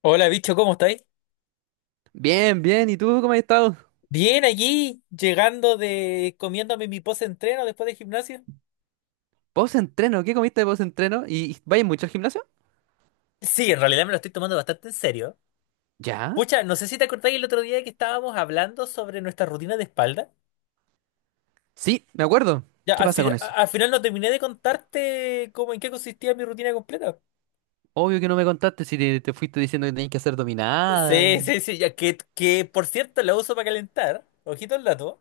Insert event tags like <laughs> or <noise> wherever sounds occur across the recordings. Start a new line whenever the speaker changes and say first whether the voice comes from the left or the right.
left: Hola, bicho, ¿cómo estáis?
right: Bien, bien. ¿Y tú cómo has estado?
left: Bien, aquí, llegando de comiéndome mi post-entreno después de gimnasio.
right: Post-entreno. ¿Qué comiste de post-entreno? ¿Y vayas mucho al gimnasio?
left: Sí, en realidad me lo estoy tomando bastante en serio.
right: ¿Ya?
left: Pucha, no sé si te acordáis el otro día que estábamos hablando sobre nuestra rutina de espalda.
right: Sí, me acuerdo.
left: Ya,
right: ¿Qué pasa con eso?
left: al final no terminé de contarte cómo en qué consistía mi rutina completa.
right: Obvio que no me contaste si te fuiste diciendo que tenías que hacer dominada
left: Sí,
right: y...
left: sí, sí, ya que por cierto la uso para calentar. Ojito al dato.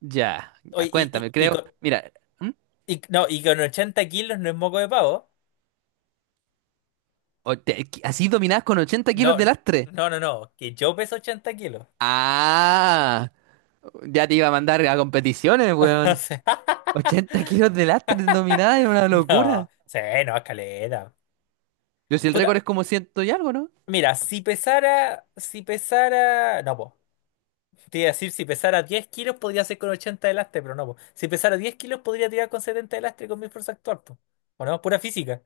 right: Ya, ya,
left: Oye,
right: cuéntame, creo. Mira, ¿hmm?
left: no, y con 80 kilos no es moco de pavo.
right: O te- Así dominadas con 80
left: No,
right: kilos de lastre.
left: no, no, no, que yo peso 80 kilos.
right: Ah, ya te iba a mandar a competiciones,
left: <laughs> O
right: weón.
left: sea, <laughs>
right: 80 kilos de lastre en dominada es una locura.
left: No, sí, no, escalera.
right: Yo si el
left: Puta,
right: récord es como ciento y algo, ¿no?
left: mira, si pesara, no, po. Te iba a decir, si pesara 10 kilos podría hacer con 80 de lastre, pero no, po. Si pesara 10 kilos podría tirar con 70 de lastre con mi fuerza actual, po. ¿O no? Pura física.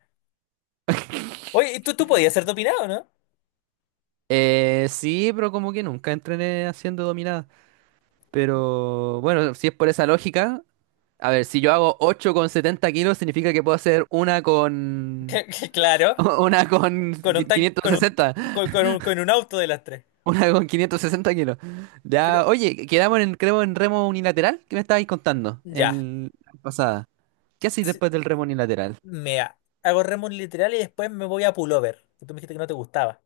left: Oye, tú podías ser dopinado, ¿no?
right: Sí, pero como que nunca entrené haciendo dominada. Pero bueno, si es por esa lógica, a ver, si yo hago 8 con 70 kilos, significa que puedo hacer una con...
left: <laughs> Claro,
right: <laughs>
left: con un tan,
right: Quinientos sesenta
left: con un auto de lastre.
right: Una con 560 kilos.
left: Pero,
right: Ya, oye, quedamos en, creo, en remo unilateral. ¿Qué me estabais contando
left: ya.
right: en la pasada? ¿Qué hacéis
left: Sí,
right: después del remo unilateral?
left: mira, hago remo literal y después me voy a pullover. Que tú me dijiste que no te gustaba.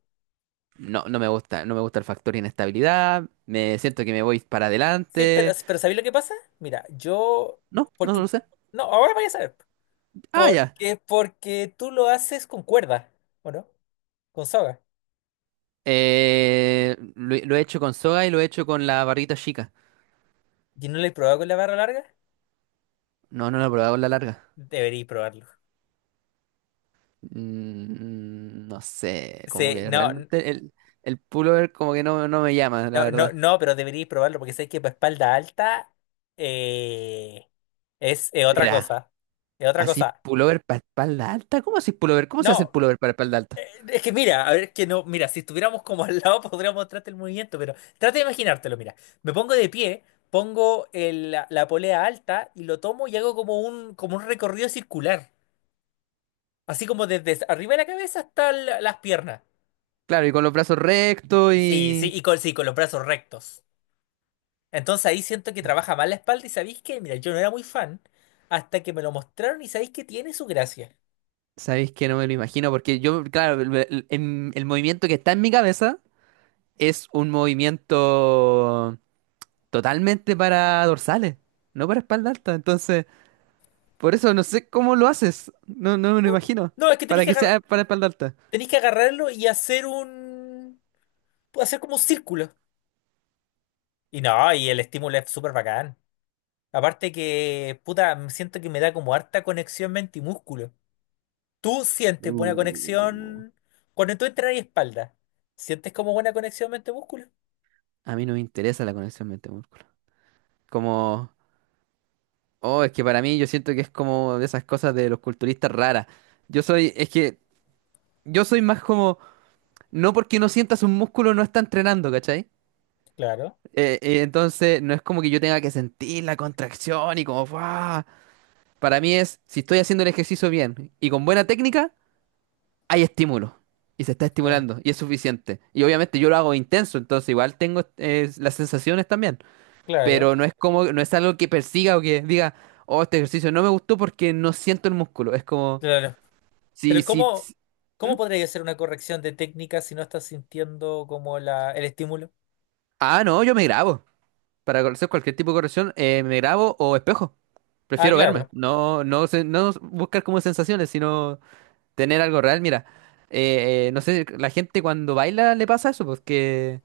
right: No, no me gusta, no me gusta el factor inestabilidad. Me siento que me voy para
left: Sí, pero,
right: adelante.
left: pero ¿sabéis lo que pasa? Mira, yo,
right: No, no
left: porque,
right: lo sé.
left: no, ahora vaya a saber,
right: Ah, ya.
left: porque tú lo haces con cuerda, ¿o no? Con soga.
right: Lo he hecho con soga y lo he hecho con la barrita chica.
left: ¿Y no lo he probado con la barra larga?
right: No, no lo he probado con la larga.
left: Deberíais probarlo.
right: No sé, como
left: Sí,
right: que
left: no,
right: realmente el pullover como que no, no me llama, la
left: no, no,
right: verdad.
left: no, pero deberíais probarlo porque sé que para espalda alta eh, es otra
right: Espera,
left: cosa, es otra
right: ¿así
left: cosa.
right: pullover para espalda alta? ¿Cómo así pullover? ¿Cómo se hace el
left: No.
right: pullover para espalda alta?
left: Es que mira, a ver, es que no, mira, si estuviéramos como al lado <laughs> podríamos mostrarte el movimiento, pero trata de imaginártelo, mira. Me pongo de pie, pongo la polea alta y lo tomo y hago como un recorrido circular. Así como desde arriba de la cabeza hasta las piernas.
right: Claro, y con los brazos rectos
left: Sí, sí,
right: y...
left: sí, con los brazos rectos. Entonces ahí siento que trabaja mal la espalda y sabéis que, mira, yo no era muy fan hasta que me lo mostraron y sabéis que tiene su gracia.
right: ¿Sabéis que no me lo imagino? Porque yo, claro, el movimiento que está en mi cabeza es un movimiento totalmente para dorsales, no para espalda alta. Entonces... Por eso no sé cómo lo haces. No, no me lo
left: No, no,
right: imagino.
left: no, es que
right: Para que sea para espalda alta.
left: tenéis que agarrarlo y hacer como un círculo. Y no, y el estímulo es súper bacán. Aparte que, puta, me siento que me da como harta conexión mente y músculo. ¿Tú sientes buena
right: Uh,
left: conexión cuando tú entras y espalda? ¿Sientes como buena conexión mente-músculo?
right: a mí no me interesa la conexión mente-músculo. Como, oh, es que para mí yo siento que es como de esas cosas de los culturistas raras. Yo soy, es que yo soy más como, no porque no sientas un músculo no está entrenando, ¿cachai?
left: Claro,
right: Entonces no es como que yo tenga que sentir la contracción y como, ¡guau! Para mí es, si estoy haciendo el ejercicio bien y con buena técnica, hay estímulo y se está
left: eh,
right: estimulando y es suficiente. Y obviamente yo lo hago intenso, entonces igual tengo las sensaciones también,
left: claro,
right: pero no es como, no es algo que persiga o que diga, oh, este ejercicio no me gustó porque no siento el músculo. Es como,
left: claro.
right: si,
left: Pero
right: si,
left: ¿cómo,
right: si- ¿Mm?
left: cómo podría hacer una corrección de técnica si no estás sintiendo como la, el estímulo?
right: Ah, no, yo me grabo. Para hacer cualquier tipo de corrección, me grabo o espejo.
left: Ah,
right: Prefiero verme,
left: claro.
right: no, no, no buscar como sensaciones, sino tener algo real. Mira, no sé, la gente cuando baila le pasa eso, porque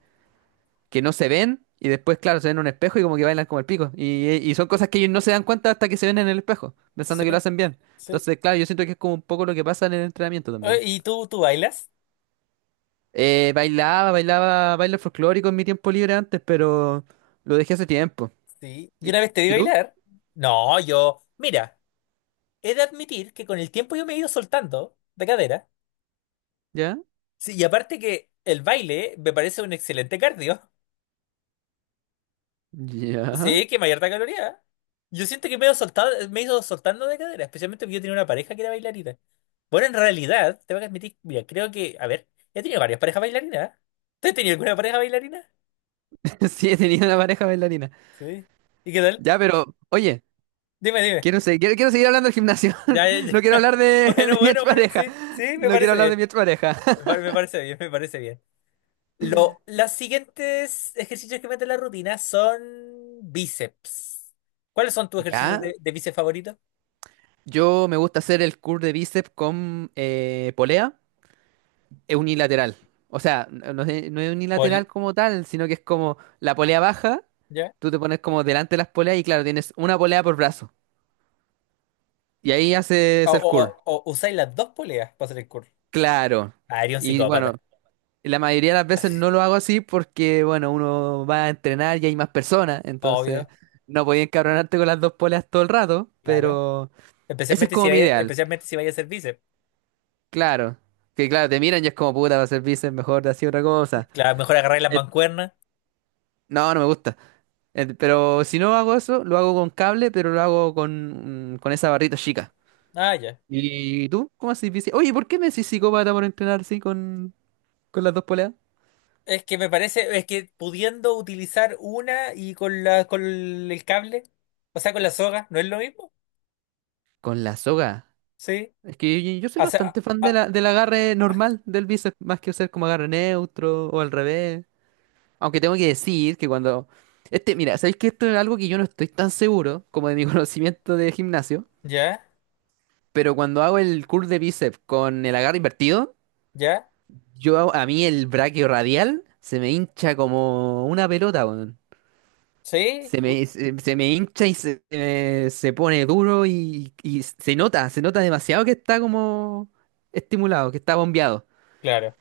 right: que no se ven y después, claro, se ven en un espejo y como que bailan como el pico. Y son cosas que ellos no se dan cuenta hasta que se ven en el espejo, pensando
left: Sí,
right: que lo hacen bien.
left: sí.
right: Entonces, claro, yo siento que es como un poco lo que pasa en el entrenamiento también.
left: ¿Y tú bailas?
right: Bailaba, bailaba, baile folclórico en mi tiempo libre antes, pero lo dejé hace tiempo.
left: Sí. ¿Y
right: ¿Y,
left: una vez te vi
right: y tú?
left: bailar? No, yo, mira. He de admitir que con el tiempo yo me he ido soltando de cadera.
right: ¿Ya?
left: Sí, y aparte que el baile me parece un excelente cardio. <laughs>
right: ¿Ya?
left: Sí, que mayor caloría. Yo siento que me he ido soltado, me he ido soltando de cadera, especialmente porque yo tenía una pareja que era bailarina. Bueno, en realidad, tengo que admitir, mira, creo que, a ver, he tenido varias parejas bailarinas. ¿Eh? ¿Tú has tenido alguna pareja bailarina?
right: <laughs> Sí, he tenido una pareja bailarina.
left: Sí, ¿y qué tal?
right: Ya, pero, oye,
left: Dime, dime.
right: quiero seguir hablando del gimnasio.
left: Ya, ya,
right: <laughs> No
left: ya.
right: quiero
left: <laughs>
right: hablar de, <laughs> de
left: Bueno,
right: mi
left: bueno, bueno,
right: expareja.
left: sí, sí, me
right: No quiero
left: parece
right: hablar de
left: bien.
right: mi expareja.
left: Me parece bien, me parece bien. Los siguientes ejercicios que mete la rutina son bíceps. ¿Cuáles son
right: <laughs>
left: tus ejercicios
right: ¿Ya?
left: de bíceps favoritos?
right: Yo me gusta hacer el curl de bíceps con polea es unilateral. O sea, no es
left: Pol,
right: unilateral como tal, sino que es como la polea baja,
left: ¿Ya?
right: tú te pones como delante de las poleas y claro, tienes una polea por brazo. Y ahí
left: O,
right: haces el
left: o,
right: curl.
left: o usáis las dos poleas para hacer el curl.
right: Claro.
left: Ah, eres un
right: Y bueno,
left: psicópata.
right: la mayoría de las veces no lo hago así porque, bueno, uno va a entrenar y hay más personas, entonces
left: Obvio,
right: no podía encabronarte con las dos poleas todo el rato,
left: claro.
right: pero ese es
left: Especialmente si
right: como mi
left: vaya,
right: ideal.
left: especialmente si vaya a hacer bíceps.
right: Claro, que claro, te miran y es como puta, va a ser bíceps, mejor de así otra cosa.
left: Claro, mejor agarrar las
right: Eh,
left: mancuernas.
right: no, no me gusta. Pero si no hago eso, lo hago con cable, pero lo hago con, con esa barrita chica.
left: Ah, ya.
right: ¿Y tú? ¿Cómo haces bíceps? Oye, ¿por qué me decís psicópata por entrenar así con las dos poleas?
left: Es que me parece, es que pudiendo utilizar una y con la, con el cable, o sea, con la soga, ¿no es lo mismo?
right: Con la soga.
left: Sí.
right: Es que yo soy
left: O sea,
right: bastante fan de
left: ah,
right: la, del agarre normal del bíceps, más que hacer como agarre neutro o al revés. Aunque tengo que decir que cuando... Este, mira, ¿sabéis que esto es algo que yo no estoy tan seguro como de mi <laughs> conocimiento de gimnasio?
left: ya,
right: Pero cuando hago el curl de bíceps con el agarre invertido,
left: ya,
right: a mí el braquio radial se me hincha como una pelota, weón.
left: sí,
right: Se me, se, se me hincha y se pone duro y se nota demasiado que está como estimulado, que está bombeado.
left: claro.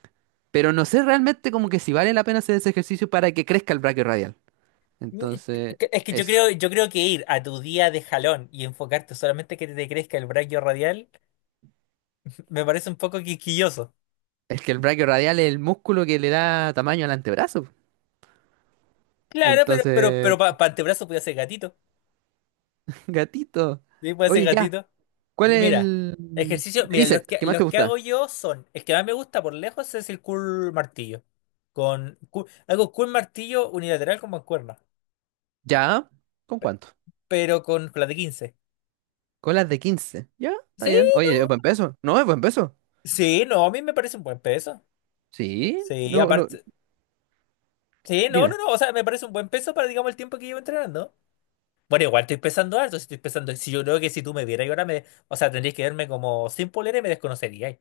right: Pero no sé realmente como que si vale la pena hacer ese ejercicio para que crezca el braquio radial. Entonces,
left: Es que yo
right: eso.
left: creo, yo creo que ir a tu día de jalón y enfocarte solamente que te crezca el braquio radial <laughs> me parece un poco quisquilloso.
right: Es que el braquio radial es el músculo que le da tamaño al antebrazo.
left: Claro, pero, pero,
right: Entonces,
left: pero para antebrazo puede ser gatito.
right: <laughs> gatito.
left: Sí, puede ser
right: Oye, ya.
left: gatito.
right: ¿Cuál
left: Y
right: es
left: mira,
right: el
left: ejercicio,
right: de
left: mira, los
right: bíceps
left: que,
right: que más
left: los
right: te
left: que
right: gusta?
left: hago yo son, el que más me gusta por lejos es el curl martillo. Hago curl martillo unilateral con mancuerna,
right: ¿Ya? ¿Con cuánto?
left: pero con la de 15.
right: Colas de 15. ¿Ya? Está
left: Sí,
right: bien. Oye, es buen peso. No, es buen peso.
left: sí, no, a mí me parece un buen peso.
right: Sí.
left: Sí,
right: No, no.
left: aparte, sí, no, no,
right: Dime.
left: no, o sea, me parece un buen peso para, digamos, el tiempo que llevo entrenando. Bueno, igual estoy pensando harto, si estoy pensando, si yo creo que si tú me vieras y ahora me, o sea, tendrías que verme como sin polera y me desconocerías.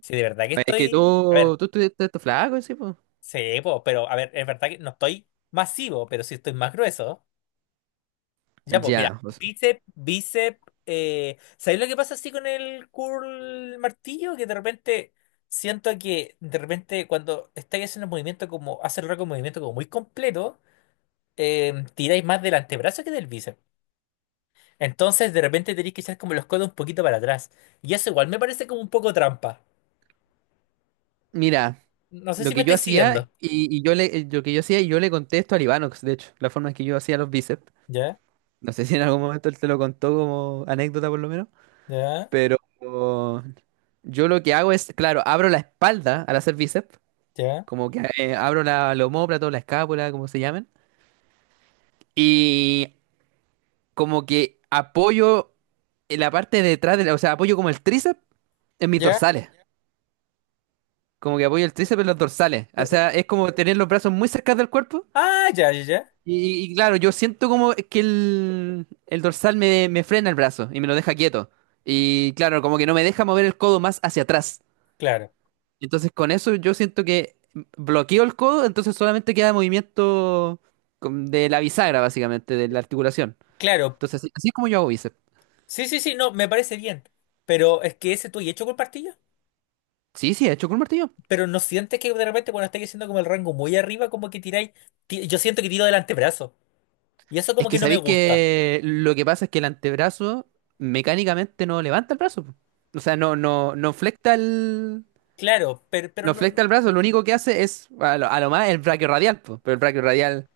left: Si de verdad que
right: Es que
left: estoy, a ver,
right: tú estuviste todo flaco, sí, pues.
left: sí, po, pero a ver, es verdad que no estoy masivo, pero sí estoy más grueso. Ya, pues mira,
right: Ya, pues,
left: bíceps, bíceps, ¿sabéis lo que pasa así con el curl martillo? Que de repente siento que de repente cuando estáis haciendo el movimiento como, hace el rato un movimiento como muy completo, tiráis más del antebrazo que del bíceps. Entonces de repente tenéis que echar como los codos un poquito para atrás. Y eso igual me parece como un poco trampa.
right: mira,
left: No sé
right: lo
left: si me
right: que yo
left: estáis
right: hacía
left: siguiendo.
right: y lo que yo hacía y yo le contesto a Libanox, de hecho, la forma en que yo hacía los bíceps.
left: Ya,
right: No sé si en algún momento él te lo contó como anécdota por lo menos,
left: ya,
right: pero yo lo que hago es, claro, abro la espalda al hacer bíceps.
left: ya,
right: Como que abro la omóplata o la escápula, como se llamen. Y como que apoyo en la parte de atrás, o sea, apoyo como el tríceps en mis
left: ya.
right: dorsales. Como que apoyo el tríceps en los dorsales. O
left: eh, eh.
right: sea, es como tener los brazos muy cerca del cuerpo.
left: Ah, ya, ya, ya.
right: Y claro, yo siento como que el dorsal me frena el brazo y me lo deja quieto. Y claro, como que no me deja mover el codo más hacia atrás.
left: Claro,
right: Entonces con eso yo siento que bloqueo el codo, entonces solamente queda movimiento de la bisagra, básicamente, de la articulación.
left: claro.
right: Entonces así, así es como yo hago bíceps.
left: Sí, sí, sí, no, me parece bien. Pero es que ese tú y hecho con partillo.
right: Sí, sí, he hecho con un martillo.
left: Pero no sientes que de repente cuando estáis haciendo como el rango muy arriba, como que tiráis. Yo siento que tiro del antebrazo. Y eso
right: Es
left: como
right: que
left: que no me
right: sabéis
left: gusta.
right: que lo que pasa es que el antebrazo mecánicamente no levanta el brazo, po. O sea, no, no, no flecta el,
left: Claro, pero
right: no
left: no,
right: flecta
left: no.
right: el brazo, lo único que hace es a lo más el brachiorradial, po. Pero el brachiorradial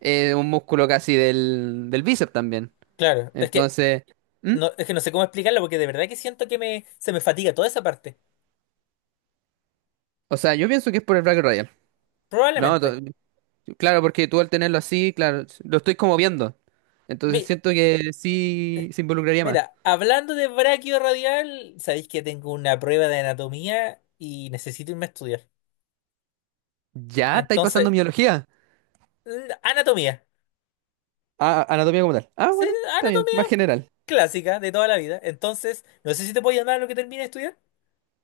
right: es un músculo casi del bíceps también.
left: Claro,
right: Entonces, ¿Mm?
left: es que no sé cómo explicarlo porque de verdad que siento que me, se me fatiga toda esa parte.
right: O sea, yo pienso que es por el brachiorradial. No,
left: Probablemente.
right: claro, porque tú al tenerlo así, claro, lo estoy como viendo. Entonces
left: Mi-
right: siento que sí se involucraría más.
left: mira, hablando de braquio radial, sabéis que tengo una prueba de anatomía y necesito irme a estudiar.
right: Ya, estáis pasando
left: Entonces,
right: biología.
left: mm, anatomía.
right: Ah, anatomía como tal. Ah,
left: Sí,
right: bueno, está bien,
left: anatomía
right: más general.
left: clásica de toda la vida. Entonces, no sé si te puedo llamar a lo que termine de estudiar.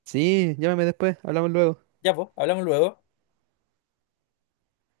right: Sí, llámame después, hablamos luego.
left: Ya, pues, hablamos luego.